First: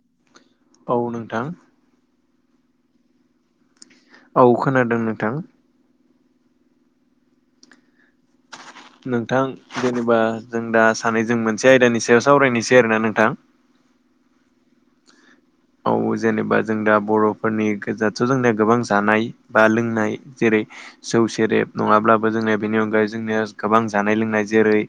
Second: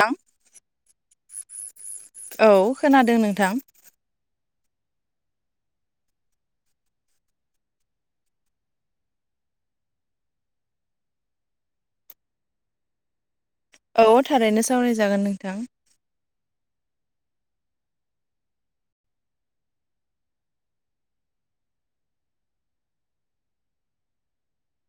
थां औ नोंथां। औ खोनादों नोंथां। औ खोनादों नोंथां। नोंथां जेनेबा जों दा सानै जों मोनसे आयदानि सायाव सावरायनोसै आरोना नोंथां। औ थारैनो सावरायजागोन नोंथां। औ जेनेबा जों दा बर'फोरनि गोजाथ' जोंनिया गोबां जानाय। बा लोंनाय। जेरै जौ सेरेब नङाब्लाबो जोंनिया बेनि अनगायै जोंनिया गोबां जानाय लोंनाय जेरै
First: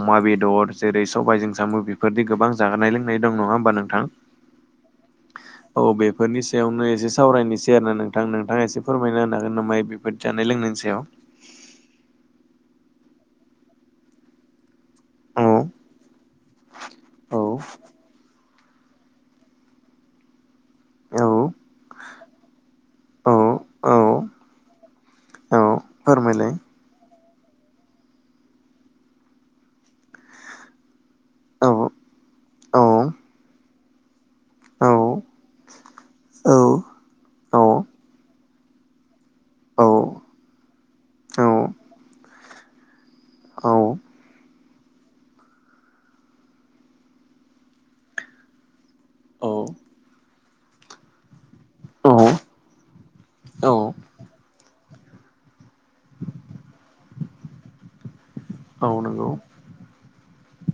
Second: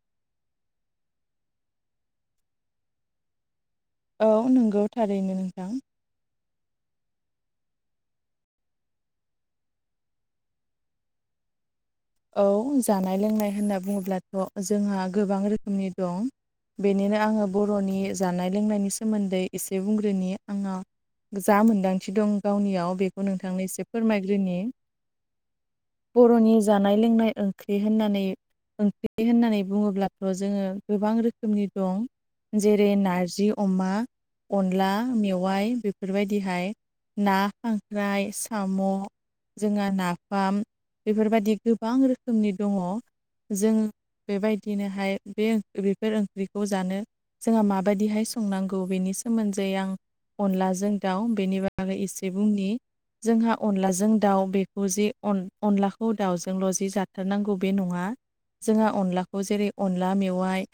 अमा बेदर जेरै सबाइजों सामु बेफोरनि गोबां जाहोनाय लोंनाय दं नङा होमबा नोंथां। औ नंगौ थारैनो नोंथां। औ बेफोरनि सायावनो एसे सावरायनोसै आरोना नोंथां नोंथाङा एसे फोरमायना होनो हागोन नामा मा बेफोर जानाय लोंनायनि सायाव। औ जानाय लोंनाय होनना बुङोब्लाथ' जोंहा गोबां औ रोखोमनि दं। बेनिनो औ आङो बर'नि जानाय लोंनायनि सोमोन्दै एसे बुंग्रोनि आङो। औ जा मोन्दांथि दं गावनियाव बेखौ औ नोंथांनो एसे औ फोरमायग्रोनि। औ फोरमायलाय बर'नि जानाय लोंनाय ओंख्रि होननानै ओंख्रि होननानै बुङोब्लाथ' जोङो गोबां रोखोमनि औ दं। औ जेरै नारजि अमा औ अनला मेवाय बेफोरबायदिहाय। ना औ खांख्राइ साम' जोंहा नाफाम बेफोरबायदि गोबां रोखोमनि दङ। जों बेबायदिनोहाय बे बेफोर ओंख्रिखौ जानो जोंहा माबायदिहाय संनांगौ बेनि सोमोन्दै आं अनलाजों दाउ बेनि बागै औ एसे बुंनि। जोंहा औ अनलाजों दाउ बेखौ जे अनलाखौ दाउजोंल' जि जाथारनांगौ बे नङा औ जोंहा नंगौ अनलाखौ जेरै अनला मेवाइ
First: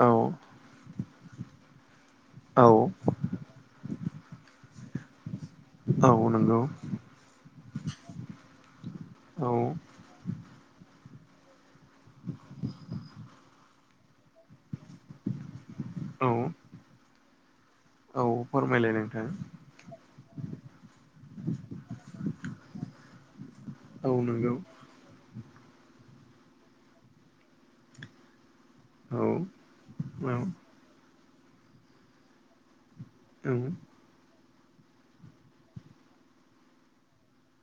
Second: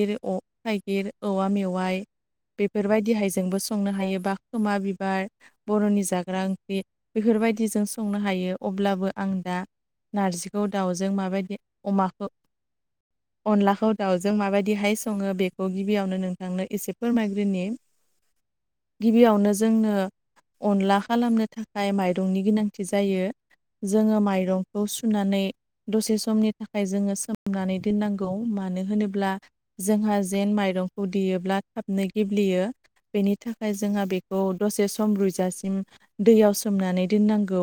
औ थाइगिर औवा मेवाइ औ बेफोरबायदिहाय जोंबो संनो हायो बा खोमा बिबार बर'नि औ जाग्रा नंगौ ओंख्रि बेफोरबायदिजों संनो हायो अब्लाबो आं औ दा नारजिखौ दाउजों माबायदि अमाखो अनलाखौ दाउजों माबायदिहाय सङो बेखौ गिबियावनो औ नोंथांनो एसे फोरमायग्रोनि। औ। फोरमायलाय नोंथां गिबियावनो जोंनो अनला खालामनो थाखाय माइरंनि गोनांथि जायो। औ जोङो नंगौ माइरं खौ सुनानै दसे समनि थाखाय जोङो सोमनानै दोननांगौ मानो औ होनोब्ला। जोंहा औ जेन माइरंखौ देयोब्ला थाबनो गेब्लेयो। बेनि थाखाय जोंहा बेखौ दसे सम रुयजासिम दैयाव सोमनानै दोननांगौ।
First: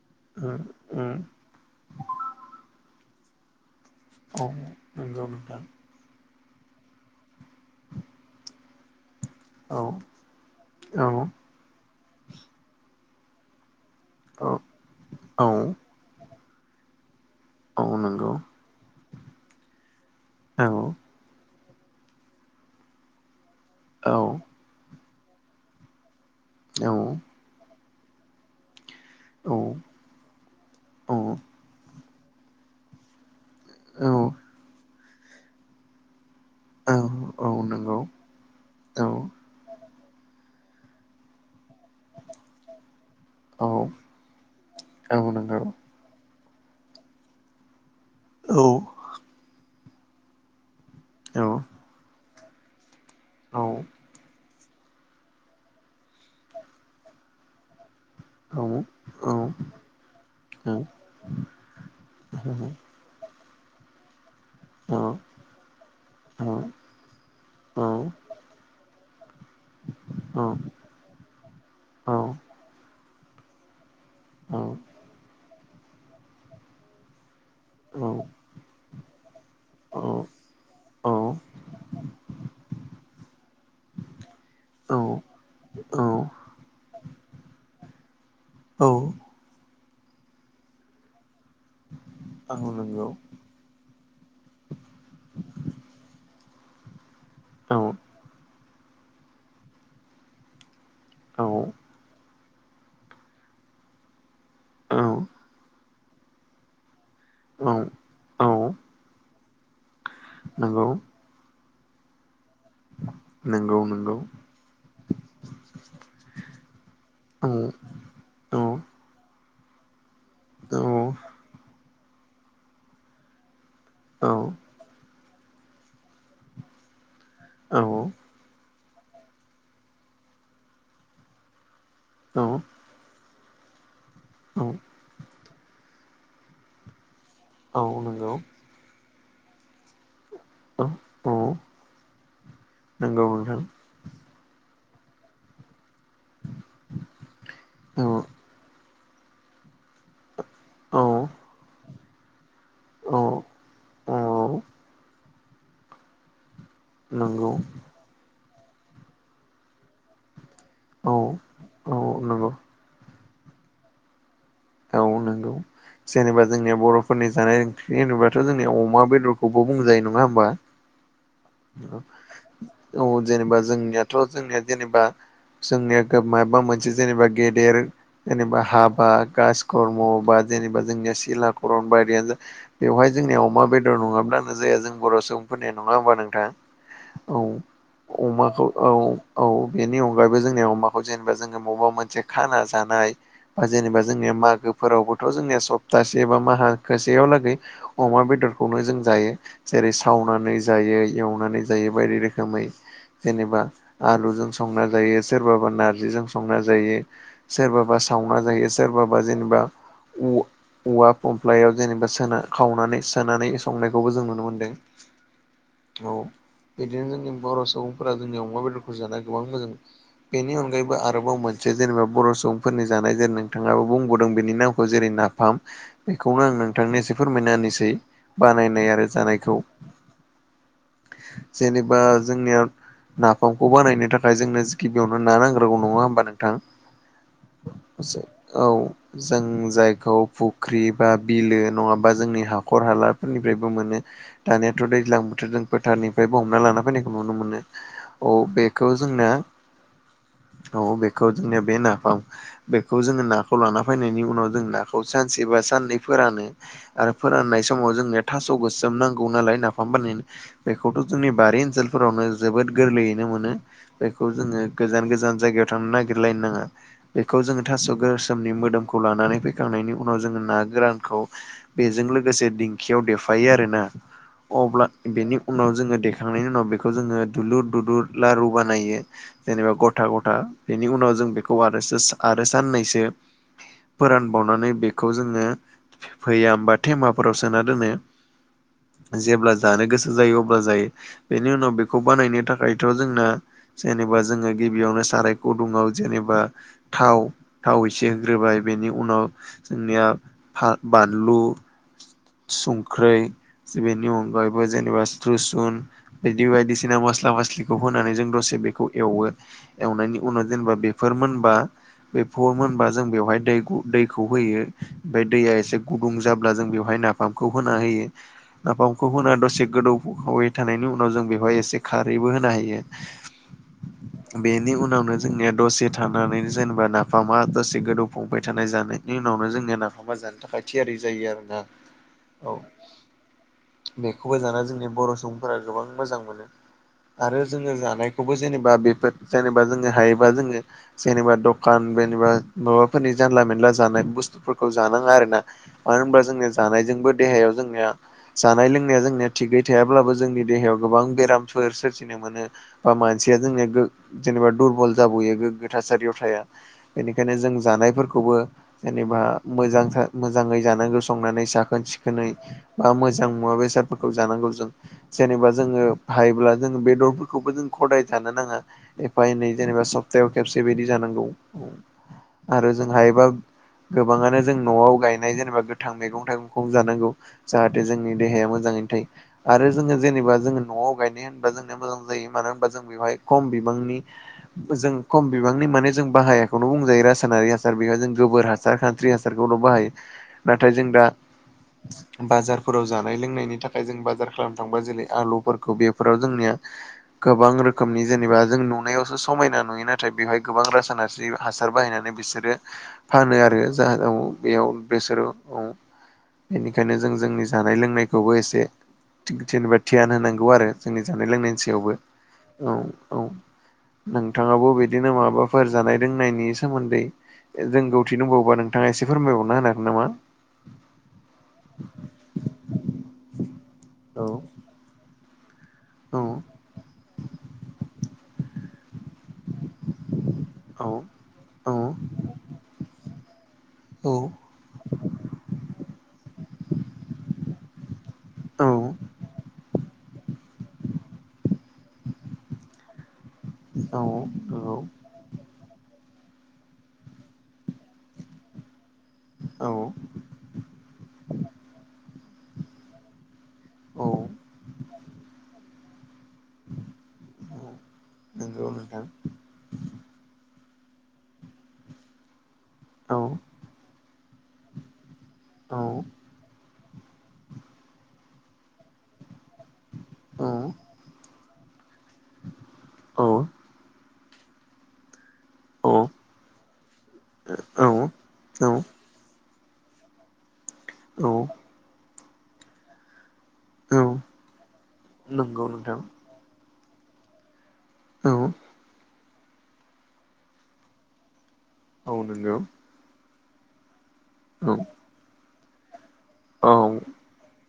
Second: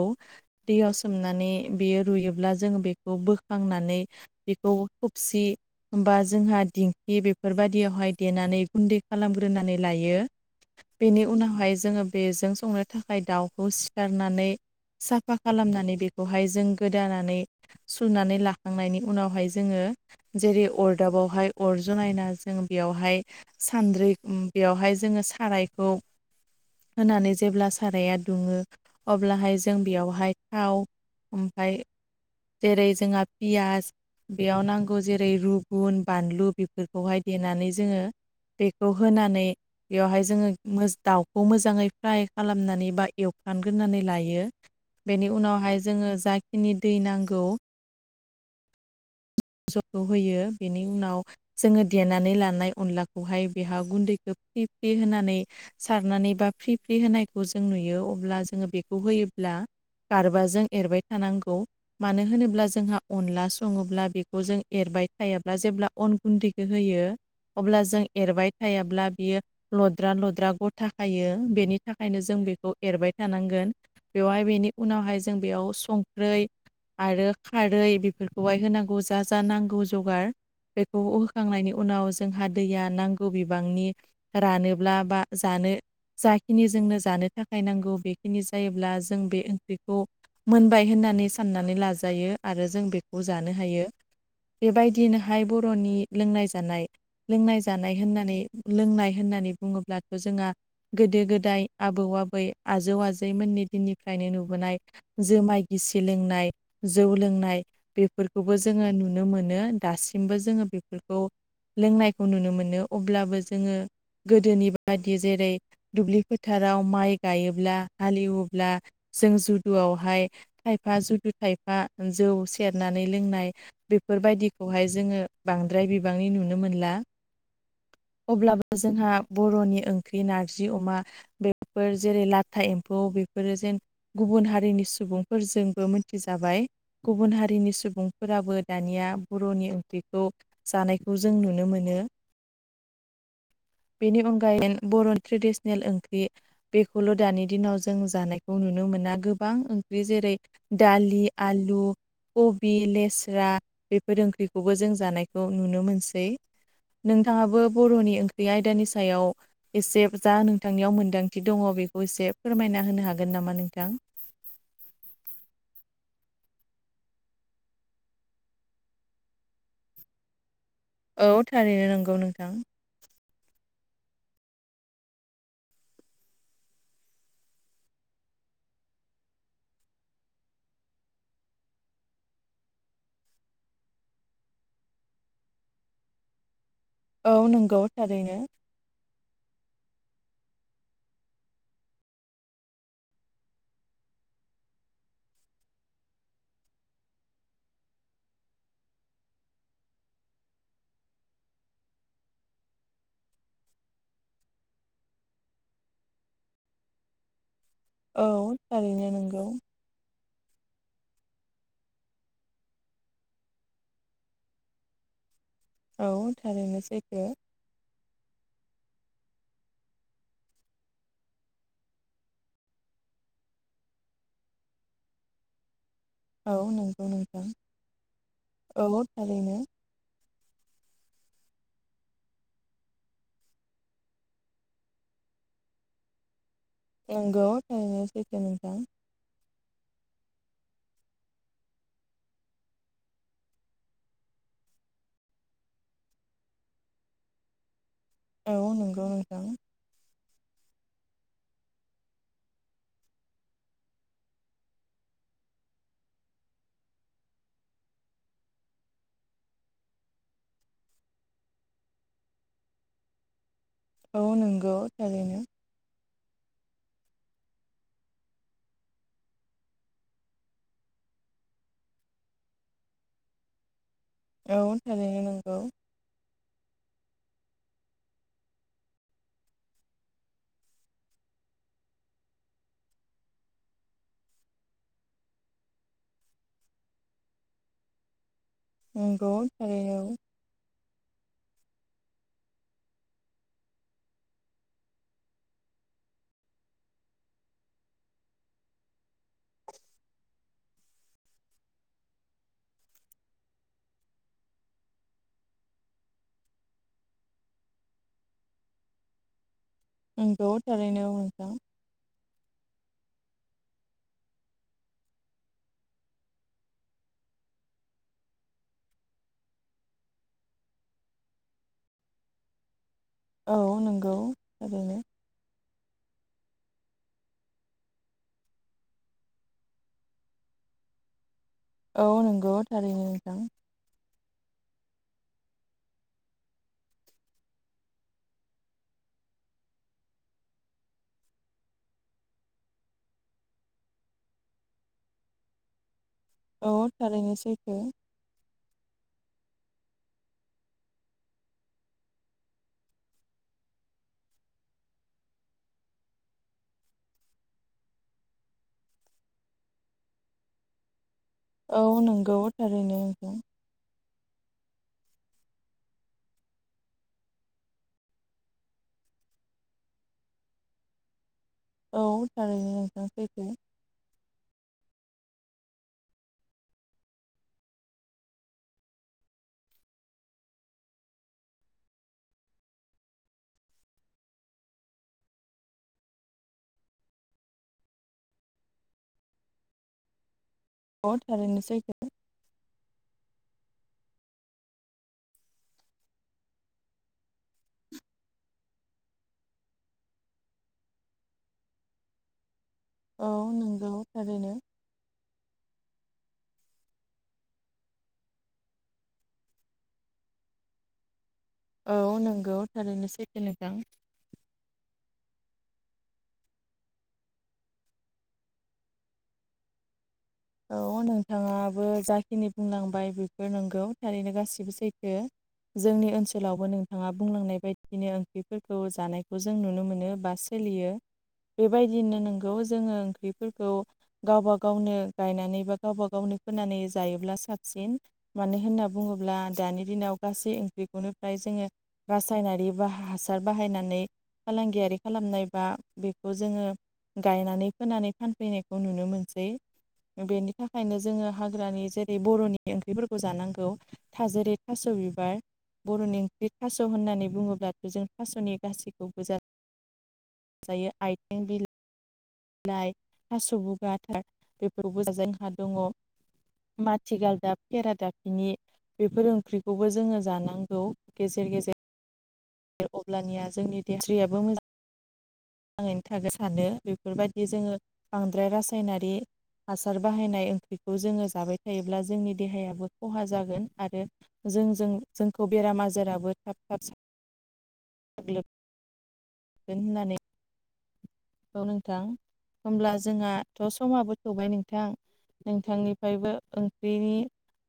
दैयाव सोमनानै बेयो रुयोब्ला जों बेखौ बोखांनानै औ बेखौ नंगौ खोबसि नोंथां होमबा जोंहा दिंखि बेफोरबादियावहाय देनानै गुन्दै खालामग्रोनानै औ लायो। औ बेनि उनावहाय जोङो बेजों संनो थाखाय दाउखौ सिथारनानै औ साफा औ खालामनानै बेखौहाय जों गोदानानै औ नंगौ सुनानै लाखांनायनि उनावहाय जोङो जेरै औ अरदाबावहाय अर जनायना जों बेयावहाय सान्द्रि औ उम बेवहाय जोङो सारायखौ औ होनानै जेब्ला साराया दुङो अब्लाहाय जों बेयावहाय थाव ओमफाय जेरै जोंहा पियास औ बेयाव नांगौ जेरै रुगुन बानलु औ बेफोरखौहाय औ देनानै नंगौ जोङो बेखौ औ होनानै बेवहाय जोङो मोज दाउखौ मोजाङै फ्राय खालामनानै बा औ एवफ्रानग्रोनानै लायो। बेनि औ नंगौ उनावहाय जोङो जाखिनि दै नांगौ औ। जग' होयो बेनि उनाव नोंथां। जोङो देनानै लानाय अनलाखौहाय औ बेहा गुन्दैखो फ्रि फ्रि होनानै सारनानै बा फ्रि फ्रि होनायखौ जों नुयो। अब्ला जोङो बेखौ होयोब्ला गारबाजों एरबाय थानांगौ। मानो होनोब्ला जोंहा अनला सङोब्ला बे खौ जों एरबाय थायाब्ला जेब्ला अन गुन्दैखो होयो अब्ला जों एरबाय थायाब्ला बियो लद्रा लद्रा गथा खायो बेनि थाखायनो जों बेखौ एरबाय थानांगोन। बेवहाय बेनि उनावहाय जों बेयाव संख्रै आरो खारै बेफोरखौहाय होनांगौ। जा जा नांगौ जगार बेखौ होखांनायनि उनाव जोंहा दैया नांगौ बिबांनि रानोब्ला बा जानो जाखिनि जोंनो जानो थाखाय नांगौ बेखिनि जायोब्ला जों बे ओंख्रिखौ मोनबाय होननानै साननानै लाजायो आरो जों बेखौ जानो हायो। बेबायदिनोहाय बर'नि लोंनाय जानाय लोंनाय जानाय होननानै लोंनाय होननानै बुङोब्लाथ' जोंआ गोदो गोदाय आबौ आबै आजौ आजैमोननि दिननिफ्रायनो नुबोनाय। जोमाय गिसि लोंनाय जौ लोंनाय बेफोरखौबो जोङो नुनो मोनो। दासिमबो जोङो बेफोरखौ लोंनायखौ नुनो मोनो। अब्लाबो जोङो गोदोनि बादि जेरै दुब्लि फोथाराव माइ गायोब्ला हालेवोब्ला जों जुदुआवहाय थायफा जुदु थायफा जौ सेरनानै लोंनाय बिफोरबायदिखौहाय जोङो बांद्राय बिबांनि नुनो मोनला। औ औ। अब्लाबो जोंहा बर'नि ओंख्रि नारजि अमा बेफोर जेरै लाथा एम्फौ बेफोरो जेन गुबुन हारिनि सुबुंफोरजोंबो मिथिजाबाय गुबुन हा नि सुबुंफोराबो दानिआ बर'नि ओंख्रिखौ जानायखौ जों नुनो मोनो नोंगौ नोंथां बेनि अनगायै बर'नि ट्रेडिसेनेल ओंख्रि बेखौल' दानि दिनाव जों जानायखौ नुनो मोना गोबां ओंख्रि जेरै दालि आलु कबि लेस्रा बेफोर ओंख्रिखौबो जों जानायखौ नुनो मोनसै नोंथांआबो बर'नि ओंख्रि आयदानि सायाव एसे जा नोंथांनिआव औ नंगौ। औ मोन्दांथि दङ औ बेखौ एसे नंगौ। फोरमायना होनो हागोन नामा नोंथां औ नोंगौ जेनोबा जोंनिआ बर'फोरनि जानाय ओंख्रि होनोबाथ' जोंनिया अमा बेदरखौबो बुंजायो नङा होमबा औ थारैनो नोंगौ नोंथां औ जेनोबा जोंनिआथ' जोंनिआ जेनोबा जोंनिया गा माबा मोनसे जेनोबा गेदेर जेनोबा हाबा कासकर्म बा जेनोबा जोंनिआ सिलाकरन बायदिआनो जा बेवहाय जोंनिआ अमा बेदर नङाब्लानो जाया जों बर' सुबुंफोरनिआ नङा होमबा नोंथां औ नोंगौ थारैनो अमाखौ औ औ बेनि अनगायैबो जोंनि अमाखौ जेनोबा जोङो मबेबा मोनसे खाना जानाय बा जेनोबा जोंनिआ मागोफोरावबोथ' जोंनिया सप्तासे बा माखोसेयाव लागै अमा बेदरखौबो जों जायो जेरै सावनानै जायो एवनानै जायो बायदि रोखोमै जेनोबा आलुजों संना जायो सोरबाबा नारजिजों संना जायो सोरबाबा सोरबा औ सावना जायो थारैनो सोरबााबा नंगौ जेनोबा उ औवा फमफ्लायाव जेनोबा सोना खावनानै सोनानै संनायखौबो जों नुनो मोनदों औ थारैनो इदिनो सैथो जोंनि बर' सुबुंफोरा जोंनि अमा बेदरखौ जानानै गोबां मोजां बेनि अनगायैबो आरोबाव मोनसे जेनोबा बर' सुबुंफोरनि जानाय जेरै नोंथांआबो बुंबावदों बेनि नामखौ जेरै ना फाम बेखौनो औ आं नोंथांनो नंगौ एसे नोंथां फोरमायना होनिसै बानायनाय औ आरो जानायखौ थारैनो जेनेबा जोंनिआ नाफामखौ बानायनो थाखाय जोंनो गिबिआवनो ना नांग्रोगौ नङा होमबा नोंथां नंगौ थारैनो सो सैथो औ नोंथां जों जायखौ फुख्रि बा बिलो नङाबा जोंनि हाखर हालाफोरनिफ्रायबो मोनो दानियाथ' दैज्लां बोथोर जों फोथारनिफ्रायबो हमना लाना फैनायखौ नुनो मोनो औ बेखौ नंगौ जोंना नोंथां औ बेखौ जोंनिआ बे नाफाम बेखौ जोङो नाखौ लाना फैनायनि उनाव जों नाखौ सानसे बा साननै फोरानो आरो फोराननाय समाव जोंनो थास' गोसोम नांगौ नालाय नाफाम बानायनो बेखौथ' जोंनि बारि ओनसोलफोरावनो जोबोद गोरलैयैनो मोनो औ बेखौ जोङो नंगौ गोजान थारैनो गोजान जायगायाव थांना नागिरलायनो नाङा बेखौ जोङो थास' गोसोमनि मोदोमखौ लानानै फैखांनायनि उनाव जोङो ना गोरानखौ बेजों लोगोसे दिंखियाव देफायो आरोना औ अब्ला थारैनो बेनि नंगौ उनाव जोङो देखांनायनि उनाव बेखौ जोङो दुलुर दुलुर लारु बानायो जेनोबा ग'था ग'था बेनि उनाव जों बेखौ आरो सो आरो साननैसो फोरानबावनानै बेखौ जोङो भैयाम बा थेमाफोराव सोना दोनो नंगौ जेब्ला जानो थारैनो गोसो जायो अब्ला जायो बेनि उनाव बे खौ बानायनो थाखायथ' जोंना जेनोबा जोङो गिबिआवनो साराय गुदुंआव जेनोबा थाव थाव एसे होग्रोबाय बेनि उनाव जोंनिआ फा बानलु संख्रै बेनि अनगायैबो जेनेबा स्रिसुन बिदि बायदिसिना मस्ला मस्लिखौ होनानै जों दसे बेखौ एवो एवनायनि नंगौ उनाव जेनोबा थारैनो बेफोर नोंथां मोनबा बे फर मोनबा जों बेवहाय दै दैखौ होयो ओमफ्राय दैया एसे गुदुं जाब्ला जों बेवहाय ना फामखौ होना होयो नाफामखौ होना दसे गोदौखाय थानायनि उनाव जों बेवहाय एसे खारैबो होनो औ नंगौ हायो बेनि थारैनो उनावनो जोंनिया दसे थानानै जेनेबा नाफामा दसे गोदौफुबाय थानाय जानायनि उनावनो जोंनिया नाफामा जानो थाखाय थियारि जायो आरो ना औ नंगौ थारैनो नोंथां बेखौबो जाना जोंनि बर' सुबुंफोरा गोबां मोजां मोनो आरो जोङो जानायखौबो जेनेबा बेफोर जेनेबा जोङो हायोबा जोङो जेनेबा दखान जेनेबा माबाफोरनि जानला मोनेनला जानाय बुस्थुफोरखौ जानाङा आरो ना मानो होमबा जोङो औ थारैनो सैथो जानाय लोंनाया जोंनिया थिगै थायाब्लाबो जोंनि देहायाव गोबां बेरामफोर सोरजिनो मोनो बा मानसिया जोंनिया जेनेबा दुरबल जाबावयो गोग्गो थासारियाव थाया बेनिखायनो जों जानायफोरखौबो जेनेबा मोजां मोजाङै जानांगौ संनानै औ साखोन सिखोनै नंगौ बा थारैनो मोजां नोंथां मुवा बेसादफोरखौ जानांगौ जों जेनेबा जोङो हायोब्ला जोङो बेदरफोरखौबो जों खदाय जानो नाङा एफा एनै जेनेबा सप्तायाव खेबसे बायदि जानांगौ औ आरो थारैनो जों नोंथां हायोबा सैथो गोबाङानो जों न'आव गायनाय जेनेबा गोथां मैगं थाइगंखौ जानांगौ जाहाथे जोंनि देहाया मोजाङैनो थायो आरो जोङो जेनेबा जो न'आव गायनाय जेनेबा जोंना मोजां जायो मानो होनबा जों बेहाय खम बिबांनि जों खम बिबांनि माने जों बाहायाखौनो बुंजायो रासायनारि हासार बेहाय जों गोबोर हा सार खान्स्रि हासारखौल' बाहायो नाथाय जों दा औ थारैनो सैथो बाजारफोराव जानाय लोंनायनि थाखाय जों बाजार खालामनो थांबा जेरै आलुफोरखौ बेफोराव जोंनिया गोबां रोखोमनि जेनेबा जों नुनायावसो समायना नुयो नाथाय बेवहाय गोबां रासनारि थायो हासार बाहायनानै बिसोरो औ फानो आरो नंगौ जाहाव थारैनो बेयाव बेसोरो औ बेनिखायनो जों जोंनि जानाय लोंनायखौबो एसे जेनेबा धियान होनांगौ आरो जोंनि जानाय लोंनायनि सायावबो औ नंगौ औ थारैनो औ सैथो नोंथां नोंथाङाबो बिदिनो माबाफोर जानाय लोंनायनि सोमोन्दै जों गौथि दंबावोबा नोंथाङा एसे फोरमायबावना होनो हागोन नामा औ नोंथाङाबो जाखिनि बुंलांबाय बेफोर नंगौ औ थारैनो गासिबो सैथो जोंनि औ ओनसोलावबो नोंथाङा बुंलांनाय बायदिनो ओंख्रिफोरखौ जानायखौ जों नुनो मोनो बास सोलियो औ बेबायदिनो नोंगौ जोङो ओंख्रिफोरखौ गावबा गावनो गायनानै बा गावबा गावनो फोनानै जायोब्ला साबसिन मानो औ होनना बुङोब्ला दानि दिनाव गासै ओंख्रिखौनो फ्राय जोङो रासायनारि बा हास बाहायनानै औ नंगौ फालांगियारि खालामनायबा बेखौ जोङो गायनानै फोनानै फानफैनायखौ नुनो मोनसै औ बेनि थाखायनो जोङो हाग्रानि जेरै बर'नि ओंख्रिफोरखौ जानांगौ औ थाजारि थास' बिबार बर'नि ओंख्रि थास' होननानै बुङोब्लाथ' जों थास'नि नंगौ नोंथां गासैखौबो जा जायो आइथिं बिल लाइ औ थास' बिबार बेफोरबो जोंहा दङ नंगौ माथि गालदाब खेरादाफिनि बेफोर ओंख्रिखौबो जोङो जानांगौ गेजेर गेजेर अब्लानिया जोंनि देस्रियाबो मोजां आरैनो थाखाय सानो बेफोरबायदि जोङो बांद्राय रासायनारि हासार बाहायनाय ओंख्रिखौ जोङो जाबाय थायोब्ला जोंनि देहायाबो खहा जागोन आरो जोंजों जोंखौ बेराम नोंथां आजाराबो थाब थाब साब साग्लोबगोन होननानै औ नोंथां औ नंगौ होमब्ला जोंहाथ' समाबो थौबाय औ नोंथां नोंथांनिफ्रायबो औ ओंख्रिनि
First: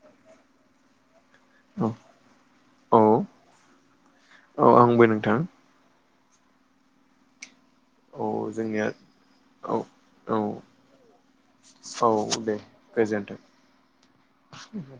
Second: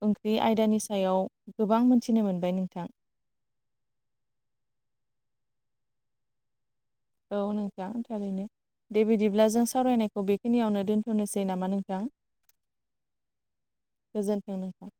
ओंख्रि आयदानि सायाव गोबां मोनथिनो मोनबाय नोंथां औ औ आंबो नोंथां औ नोंथां औ थारैनो जोंनिया दे बिदिब्ला जों औ सावरायनायखौ औ बेखिनियावनो दोन्थ'नोसै नामा नोंथां औ दे गोजोनथों गोजोन्थों नोंथां